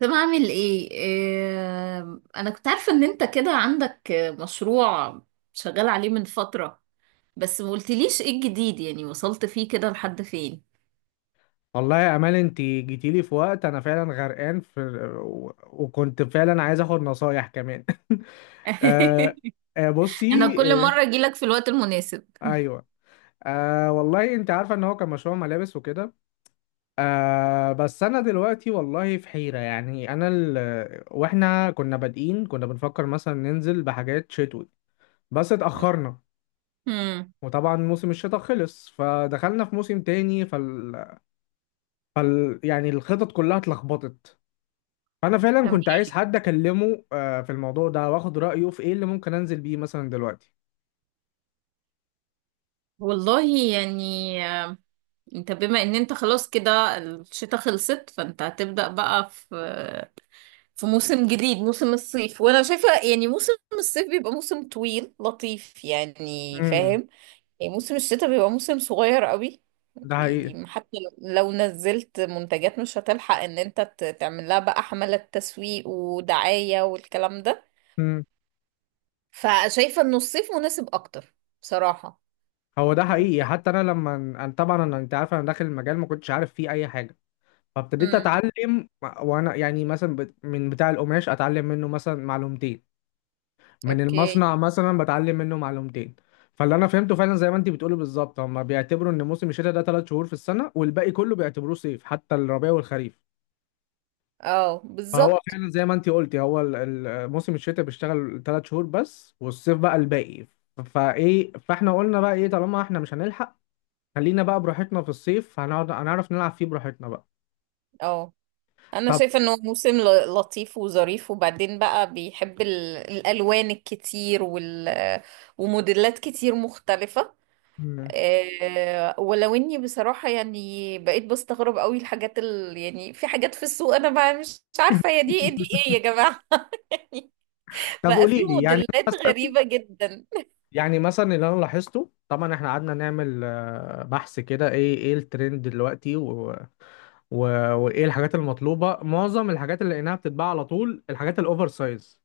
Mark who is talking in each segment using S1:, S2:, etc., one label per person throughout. S1: طب اعمل ايه انا كنت عارفة ان انت كده عندك مشروع شغال عليه من فترة، بس ما قلتليش ايه الجديد، يعني وصلت فيه كده لحد فين؟
S2: والله يا امال، انت جيتيلي في وقت انا فعلا غرقان في وكنت فعلا عايز اخد نصايح كمان. آه آه،
S1: انا
S2: بصي.
S1: كل
S2: آه،
S1: مرة اجيلك في الوقت المناسب.
S2: ايوه. آه والله، انت عارفه ان هو كان مشروع ملابس وكده. آه بس انا دلوقتي والله في حيره. واحنا كنا بنفكر مثلا ننزل بحاجات شتوي بس اتاخرنا.
S1: امم
S2: وطبعا موسم الشتاء خلص فدخلنا في موسم تاني. يعني الخطط كلها اتلخبطت. انا فعلا
S1: تمام.
S2: كنت عايز حد اكلمه في الموضوع ده واخد رايه في ايه اللي ممكن انزل بيه مثلا دلوقتي.
S1: والله يعني آه، انت بما ان انت خلاص كده الشتاء خلصت، فانت هتبدأ بقى في موسم جديد، موسم الصيف. وانا شايفة يعني موسم الصيف بيبقى موسم طويل لطيف، يعني
S2: امم.
S1: فاهم؟ يعني موسم الشتاء بيبقى موسم صغير قوي،
S2: ده حقيقي.
S1: يعني حتى لو نزلت منتجات مش هتلحق ان انت تعمل لها بقى حملة تسويق ودعاية والكلام ده.
S2: امم.
S1: فشايفة انه الصيف مناسب اكتر بصراحة.
S2: هو ده حقيقي. حتى انا لما انا طبعا انا انت عارف، انا داخل المجال ما كنتش عارف فيه اي حاجه فابتديت
S1: امم
S2: اتعلم. وانا يعني مثلا من بتاع القماش اتعلم منه مثلا معلومتين، من
S1: اوكي.
S2: المصنع مثلا بتعلم منه معلومتين. فاللي انا فهمته فعلا زي ما انت بتقولي بالظبط، هم بيعتبروا ان موسم الشتاء ده ثلاث شهور في السنه، والباقي كله بيعتبروه صيف، حتى الربيع والخريف.
S1: اه
S2: فهو
S1: بالظبط.
S2: فعلا زي ما انت قلتي، موسم الشتاء بيشتغل ثلاث شهور بس، والصيف بقى الباقي. فايه؟ فاحنا قلنا بقى ايه طالما احنا مش هنلحق، خلينا بقى براحتنا في الصيف، هنقعد هنعرف نلعب فيه براحتنا بقى.
S1: اه انا
S2: طب.
S1: شايفة انه موسم لطيف وظريف، وبعدين بقى بيحب الالوان الكتير وال وموديلات كتير مختلفة.
S2: مم.
S1: ولو اني بصراحة يعني بقيت بستغرب قوي الحاجات يعني في حاجات في السوق انا ما مش مش عارفة هي دي ايه يا جماعة.
S2: طب
S1: بقى في
S2: قولي لي، يعني
S1: موديلات
S2: مثلا؟
S1: غريبة جدا.
S2: يعني مثلا اللي انا لاحظته، طبعا احنا قعدنا نعمل بحث كده ايه الترند دلوقتي، و... وايه الحاجات المطلوبه. معظم الحاجات اللي لقيناها بتتباع على طول الحاجات الاوفر سايز.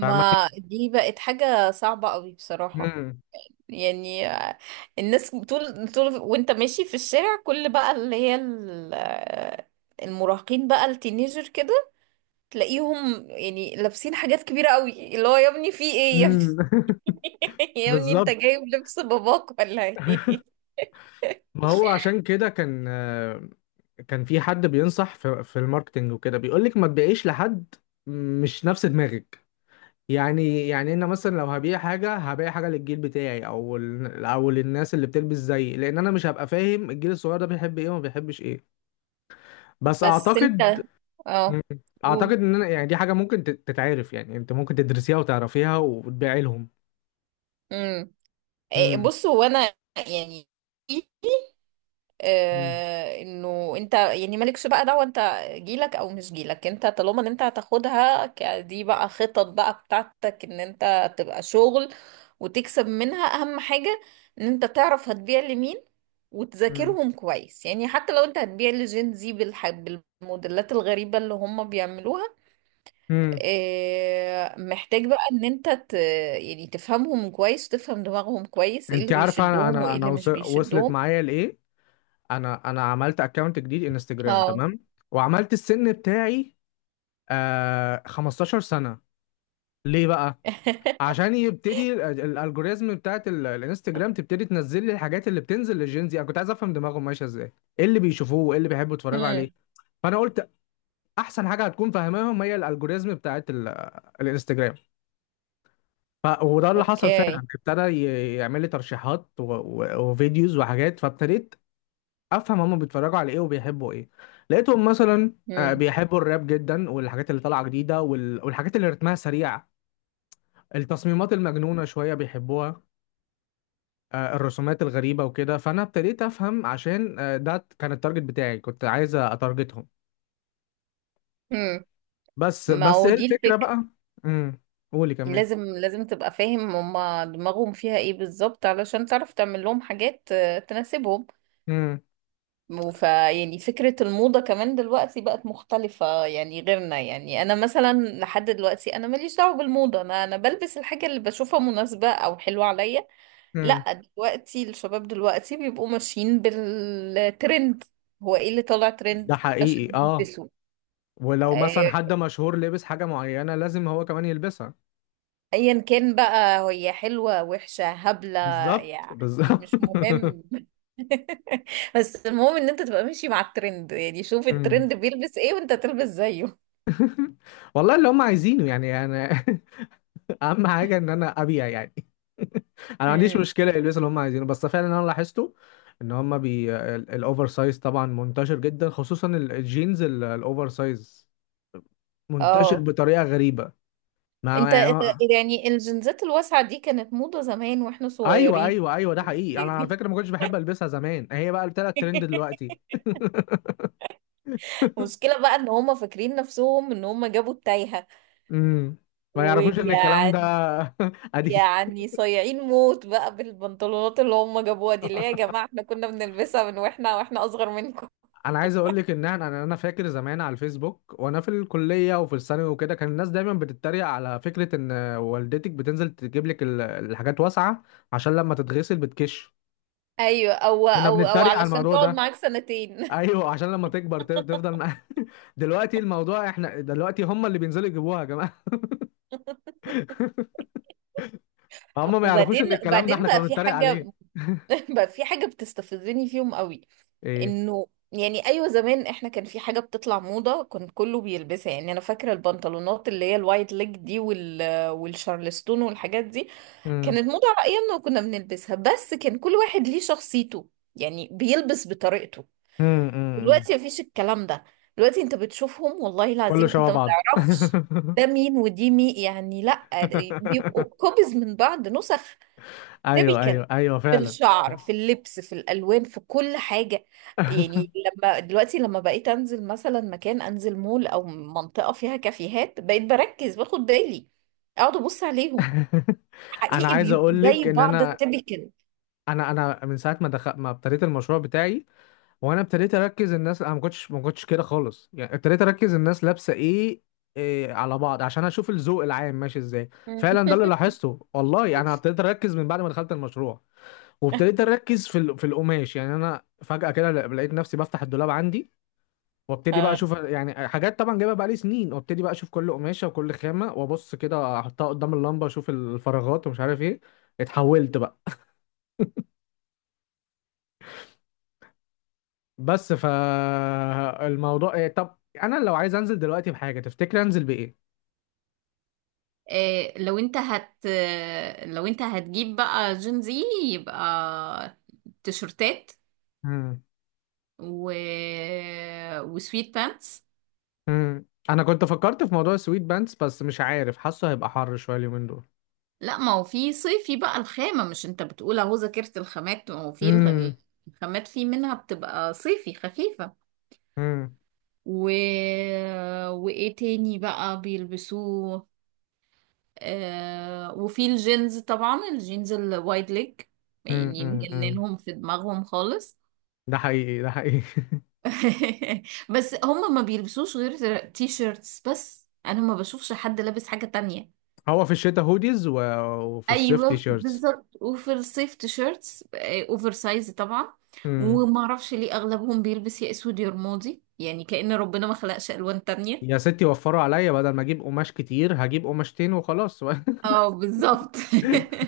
S2: فاهماني.
S1: دي بقت حاجة صعبة قوي بصراحة.
S2: مم.
S1: يعني الناس طول وانت ماشي في الشارع، كل بقى اللي هي المراهقين بقى، التينيجر كده، تلاقيهم يعني لابسين حاجات كبيرة قوي، اللي هو يا ابني في ايه يا ابني؟
S2: مم.
S1: يا ابني انت
S2: بالظبط.
S1: جايب لبس باباك ولا ايه؟
S2: ما هو عشان كده كان كان في حد بينصح في الماركتنج وكده بيقول لك ما تبيعيش لحد مش نفس دماغك. يعني انا مثلا لو هبيع حاجه، هبيع حاجه للجيل بتاعي او للناس اللي بتلبس زيي، لان انا مش هبقى فاهم الجيل الصغير ده بيحب ايه وما بيحبش ايه. بس
S1: بس انت
S2: اعتقد.
S1: اه
S2: مم. اعتقد
S1: قول.
S2: ان انا يعني دي حاجه ممكن تتعرف، يعني انت ممكن تدرسيها وتعرفيها وتبيعي لهم.
S1: امم
S2: امم.
S1: بص هو انا يعني
S2: امم.
S1: انه انت يعني مالكش بقى دعوه انت جيلك او مش جيلك، انت طالما ان انت هتاخدها دي بقى خطط بقى بتاعتك، ان انت تبقى شغل وتكسب منها. اهم حاجه ان انت تعرف هتبيع لمين، وتذاكرهم كويس. يعني حتى لو انت هتبيع لجين زي بالموديلات الغريبه اللي هم بيعملوها،
S2: امم.
S1: محتاج بقى ان انت يعني تفهمهم كويس وتفهم دماغهم كويس، ايه
S2: انت
S1: اللي
S2: عارفه انا،
S1: بيشدهم وايه اللي
S2: وص-
S1: مش
S2: وصلت
S1: بيشدهم.
S2: معايا لايه؟ انا انا عملت اكونت جديد انستجرام،
S1: اه.
S2: تمام؟ وعملت السن بتاعي، آه، 15 سنة. ليه بقى؟ عشان يبتدي الالجوريزم بتاعت الانستجرام تبتدي تنزل لي الحاجات اللي بتنزل للجينزي. انا كنت عايز افهم دماغهم ماشية ازاي، ايه اللي بيشوفوه وايه اللي بيحبوا يتفرجوا عليه.
S1: امم
S2: فانا قلت احسن حاجة هتكون فاهماهم هي الالجوريزم بتاعت الانستجرام. وده اللي حصل فعلا،
S1: اوكي.
S2: ابتدى يعمل لي ترشيحات وفيديوز وحاجات، فابتديت افهم هما بيتفرجوا على ايه وبيحبوا ايه. لقيتهم مثلا
S1: امم
S2: بيحبوا الراب جدا، والحاجات اللي طالعه جديده، والحاجات اللي رتمها سريع، التصميمات المجنونه شويه بيحبوها، آه، الرسومات الغريبه وكده. فانا ابتديت افهم عشان، آه، ده كان التارجت بتاعي، كنت عايز اتارجتهم.
S1: امم
S2: بس
S1: ما
S2: بس
S1: هو
S2: ايه
S1: دي
S2: الفكره
S1: الفكرة.
S2: بقى. امم. قولي كملي.
S1: لازم تبقى فاهم هما دماغهم فيها ايه بالظبط، علشان تعرف تعمل لهم حاجات تناسبهم.
S2: امم.
S1: وف يعني فكرة الموضة كمان دلوقتي بقت مختلفة، يعني غيرنا. يعني أنا مثلا لحد دلوقتي أنا ماليش دعوة بالموضة، أنا بلبس الحاجة اللي بشوفها مناسبة أو حلوة عليا.
S2: امم.
S1: لأ دلوقتي الشباب دلوقتي بيبقوا ماشيين بالترند، هو ايه اللي طالع
S2: ده
S1: ترند عشان
S2: حقيقي، اه.
S1: يلبسوا.
S2: ولو مثلا
S1: آه،
S2: حد مشهور لبس حاجه معينه لازم هو كمان يلبسها.
S1: ايا كان بقى هي، حلوة وحشة هبلة،
S2: بالظبط
S1: يعني
S2: بالظبط
S1: مش مهم. بس المهم ان انت تبقى ماشي مع الترند، يعني شوف الترند بيلبس ايه وانت تلبس زيه.
S2: والله اللي هم عايزينه، يعني انا، اهم حاجه ان انا ابيع يعني. انا ما عنديش
S1: امم
S2: مشكله يلبسوا اللي هم عايزينه، بس فعلا انا لاحظته ان هم بي الاوفر سايز طبعا منتشر جدا، خصوصا الجينز الاوفر سايز، منتشر
S1: اه.
S2: بطريقه غريبه. ما
S1: انت انت-
S2: ما-
S1: يعني الجنزات الواسعة دي كانت موضة زمان واحنا
S2: ايوه،
S1: صغيرين.
S2: ايوه، ده حقيقي. انا على
S1: دي
S2: فكره ما كنتش بحب البسها زمان، هي بقى طلعت ترند دلوقتي.
S1: مشكلة بقى، ان هم فاكرين نفسهم ان هم جابوا التايهة.
S2: امم. ما يعرفوش ان الكلام ده
S1: ويعني
S2: قديم.
S1: يعني صايعين موت بقى بالبنطلونات اللي هم جابوها دي، اللي هي يا جماعة احنا كنا بنلبسها من واحنا اصغر منكم.
S2: انا عايز اقول لك ان انا، انا أنا فاكر زمان على الفيسبوك، وانا في الكليه وفي الثانوي وكده، كان الناس دايما بتتريق على فكره ان والدتك بتنزل تجيب لك الحاجات واسعه عشان لما تتغسل بتكش.
S1: ايوه،
S2: كنا
S1: او
S2: بنتريق على
S1: علشان
S2: الموضوع
S1: تقعد
S2: ده.
S1: معاك سنتين.
S2: ايوه، عشان لما تكبر تفضل دلوقتي الموضوع، احنا دلوقتي هم اللي بينزلوا يجيبوها يا جماعه. هم ما يعرفوش
S1: وبعدين
S2: ان الكلام ده
S1: بعدين
S2: احنا كنا
S1: بقى في
S2: بنتريق
S1: حاجه،
S2: عليه.
S1: بقى في حاجه بتستفزني فيهم قوي.
S2: ايه.
S1: انه يعني ايوه زمان احنا كان في حاجه بتطلع موضه كان كله بيلبسها، يعني انا فاكره البنطلونات اللي هي الوايت ليج دي، وال والشارلستون والحاجات دي
S2: امم.
S1: كانت موضه على ايامنا، وكنا بنلبسها، بس كان كل واحد ليه شخصيته، يعني بيلبس بطريقته.
S2: امم. أمم.
S1: دلوقتي مفيش الكلام ده. دلوقتي انت بتشوفهم، والله
S2: كله
S1: العظيم
S2: شبه
S1: انت ما
S2: بعضه.
S1: تعرفش ده مين ودي مين، يعني لا بيبقوا كوبيز من بعض، نسخ
S2: ايوه،
S1: تيبيكال،
S2: ايوه،
S1: في
S2: فعلا.
S1: الشعر في اللبس في الالوان في كل حاجه. يعني لما دلوقتي لما بقيت انزل مثلا مكان، انزل مول او منطقه فيها كافيهات، بقيت بركز باخد بالي، اقعد ابص عليهم.
S2: انا
S1: حقيقي
S2: عايز
S1: بيبقوا
S2: اقول
S1: زي
S2: لك ان
S1: بعض،
S2: انا،
S1: التيبيكال.
S2: من ساعه ما دخل، ما ابتديت المشروع بتاعي وانا ابتديت اركز الناس، انا ما كنتش كده خالص. يعني ابتديت اركز الناس لابسه ايه، إيه على بعض، عشان اشوف الذوق العام ماشي ازاي. فعلا ده اللي لاحظته والله. انا ابتديت اركز من بعد ما دخلت المشروع، وابتديت اركز في القماش. يعني انا فجاه كده لقيت نفسي بفتح الدولاب عندي، وابتدي بقى اشوف يعني حاجات طبعا جايبها بقالي سنين، وابتدي بقى اشوف كل قماشه وكل خامه، وابص كده احطها قدام اللمبه، اشوف الفراغات ومش عارف ايه. اتحولت بقى. بس فالموضوع ايه، طب انا لو عايز انزل دلوقتي بحاجه، تفتكر انزل بايه؟
S1: إيه، لو انت هت لو انت هتجيب بقى جين زي، يبقى تيشرتات
S2: مم.
S1: و... وسويت بانتس.
S2: مم. انا كنت فكرت في موضوع السويت بانس، بس مش عارف، حاسه هيبقى حر شويه اليومين دول.
S1: لا ما هو في صيفي بقى الخامة، مش انت بتقول اهو ذاكرت الخامات، ما هو في
S2: امم.
S1: الخامات في منها بتبقى صيفي خفيفة.
S2: امم.
S1: و... وايه تاني بقى بيلبسوه؟ وفي الجينز طبعا، الجينز الوايد ليج، يعني
S2: امم.
S1: مجننهم في دماغهم خالص.
S2: ده حقيقي، ده حقيقي.
S1: بس هم ما بيلبسوش غير تي شيرتس بس، انا ما بشوفش حد لابس حاجة تانية.
S2: هو في الشتاء هوديز وفي الصيف تي
S1: ايوه
S2: شيرتس.
S1: بالظبط، وفي الصيف تي شيرتس، اوفر سايز طبعا. وما اعرفش ليه اغلبهم بيلبس يا اسود يا رمادي، يعني كأن ربنا ما خلقش الوان تانية.
S2: يا ستي، وفروا عليا، بدل ما اجيب قماش كتير هجيب قماشتين وخلاص.
S1: اه بالظبط.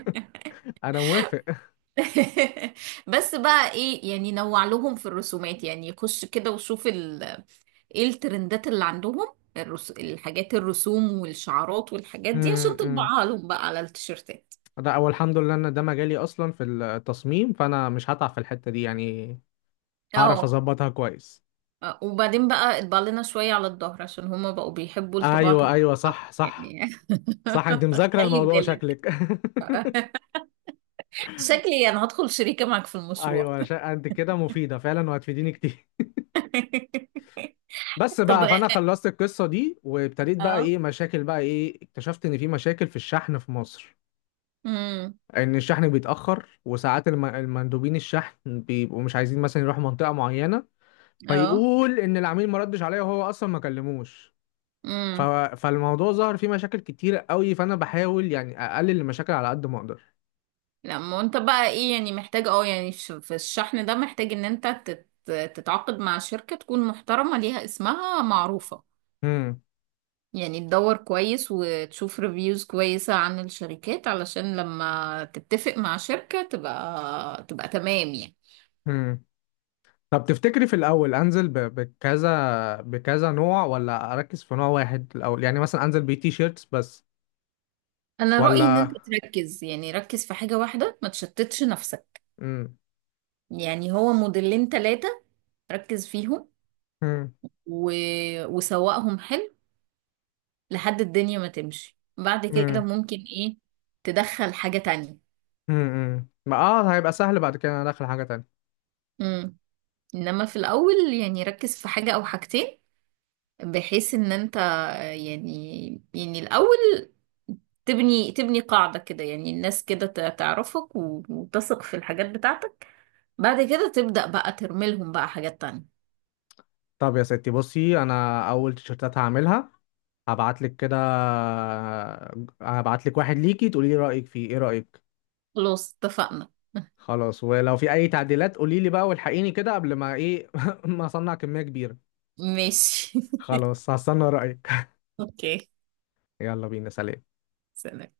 S2: انا موافق.
S1: بس بقى ايه، يعني نوع لهم في الرسومات، يعني خش كده وشوف ايه الترندات اللي عندهم، الحاجات الرسوم والشعارات والحاجات دي عشان
S2: أمم، أمم.
S1: تطبعها لهم بقى على التيشيرتات.
S2: ده اول الحمد لله ان ده مجالي اصلا في التصميم، فانا مش هتعب في الحتة دي يعني. هعرف
S1: اه.
S2: اظبطها كويس.
S1: وبعدين بقى اطبع لنا شوية على الظهر، عشان هما بقوا بيحبوا الطباعة
S2: ايوه،
S1: تبقى خطأ.
S2: صح، صح
S1: يعني.
S2: صح انت مذاكرة
S1: خلي
S2: الموضوع
S1: بالك،
S2: شكلك.
S1: شكلي انا هدخل شريكة معك في المشروع.
S2: ايوه، انت كده مفيدة فعلا، وهتفيديني كتير. بس
S1: طب
S2: بقى، فانا خلصت القصة دي، وابتديت بقى
S1: اه.
S2: ايه مشاكل بقى. ايه، اكتشفت ان في مشاكل في الشحن في مصر.
S1: امم
S2: ان الشحن بيتاخر، وساعات المندوبين الشحن بيبقوا مش عايزين مثلا يروحوا منطقه معينه،
S1: اه.
S2: فيقول ان العميل ما ردش عليا، وهو اصلا ما كلموش. ف...
S1: امم
S2: فالموضوع ظهر فيه مشاكل كتيره قوي، فانا بحاول يعني اقلل المشاكل على قد ما اقدر.
S1: لا، ما انت بقى ايه، يعني محتاج اه يعني في الشحن ده محتاج ان انت تتعاقد مع شركة تكون محترمة، ليها اسمها معروفة.
S2: امم.
S1: يعني تدور كويس وتشوف ريفيوز كويسة عن الشركات، علشان لما تتفق مع شركة تبقى تمام يعني.
S2: امم. طب تفتكري في الاول انزل بكذا، نوع ولا اركز في نوع واحد الاول؟ يعني مثلا انزل بتي شيرتس بس
S1: انا رأيي ان
S2: ولا.
S1: انت تركز، يعني ركز في حاجة واحدة، ما تشتتش نفسك.
S2: امم.
S1: يعني هو موديلين ثلاثة، ركز فيهم،
S2: امم.
S1: و... وسوقهم حلو. لحد الدنيا ما تمشي، بعد كده
S2: امم
S1: ممكن ايه تدخل حاجة تانية.
S2: امم. ما اه، هيبقى سهل بعد كده انا داخل حاجه تانية.
S1: امم انما في الاول يعني ركز في حاجة او حاجتين، بحيث ان انت آه، يعني الاول تبني قاعدة كده، يعني الناس كده تعرفك وتثق في الحاجات بتاعتك، بعد كده تبدأ بقى ترمي لهم بقى حاجات تانية.
S2: طب يا ستي بصي، انا اول تيشرتات هعملها هبعت لك كده، هبعت لك واحد ليكي تقولي لي رايك فيه. ايه رايك؟
S1: خلاص اتفقنا.
S2: خلاص، ولو في اي تعديلات قولي لي بقى والحقيني كده قبل ما ايه ما اصنع كميه كبيره.
S1: ماشي.
S2: خلاص هستنى رايك.
S1: اوكي.
S2: يلا بينا، سلام.
S1: سلام.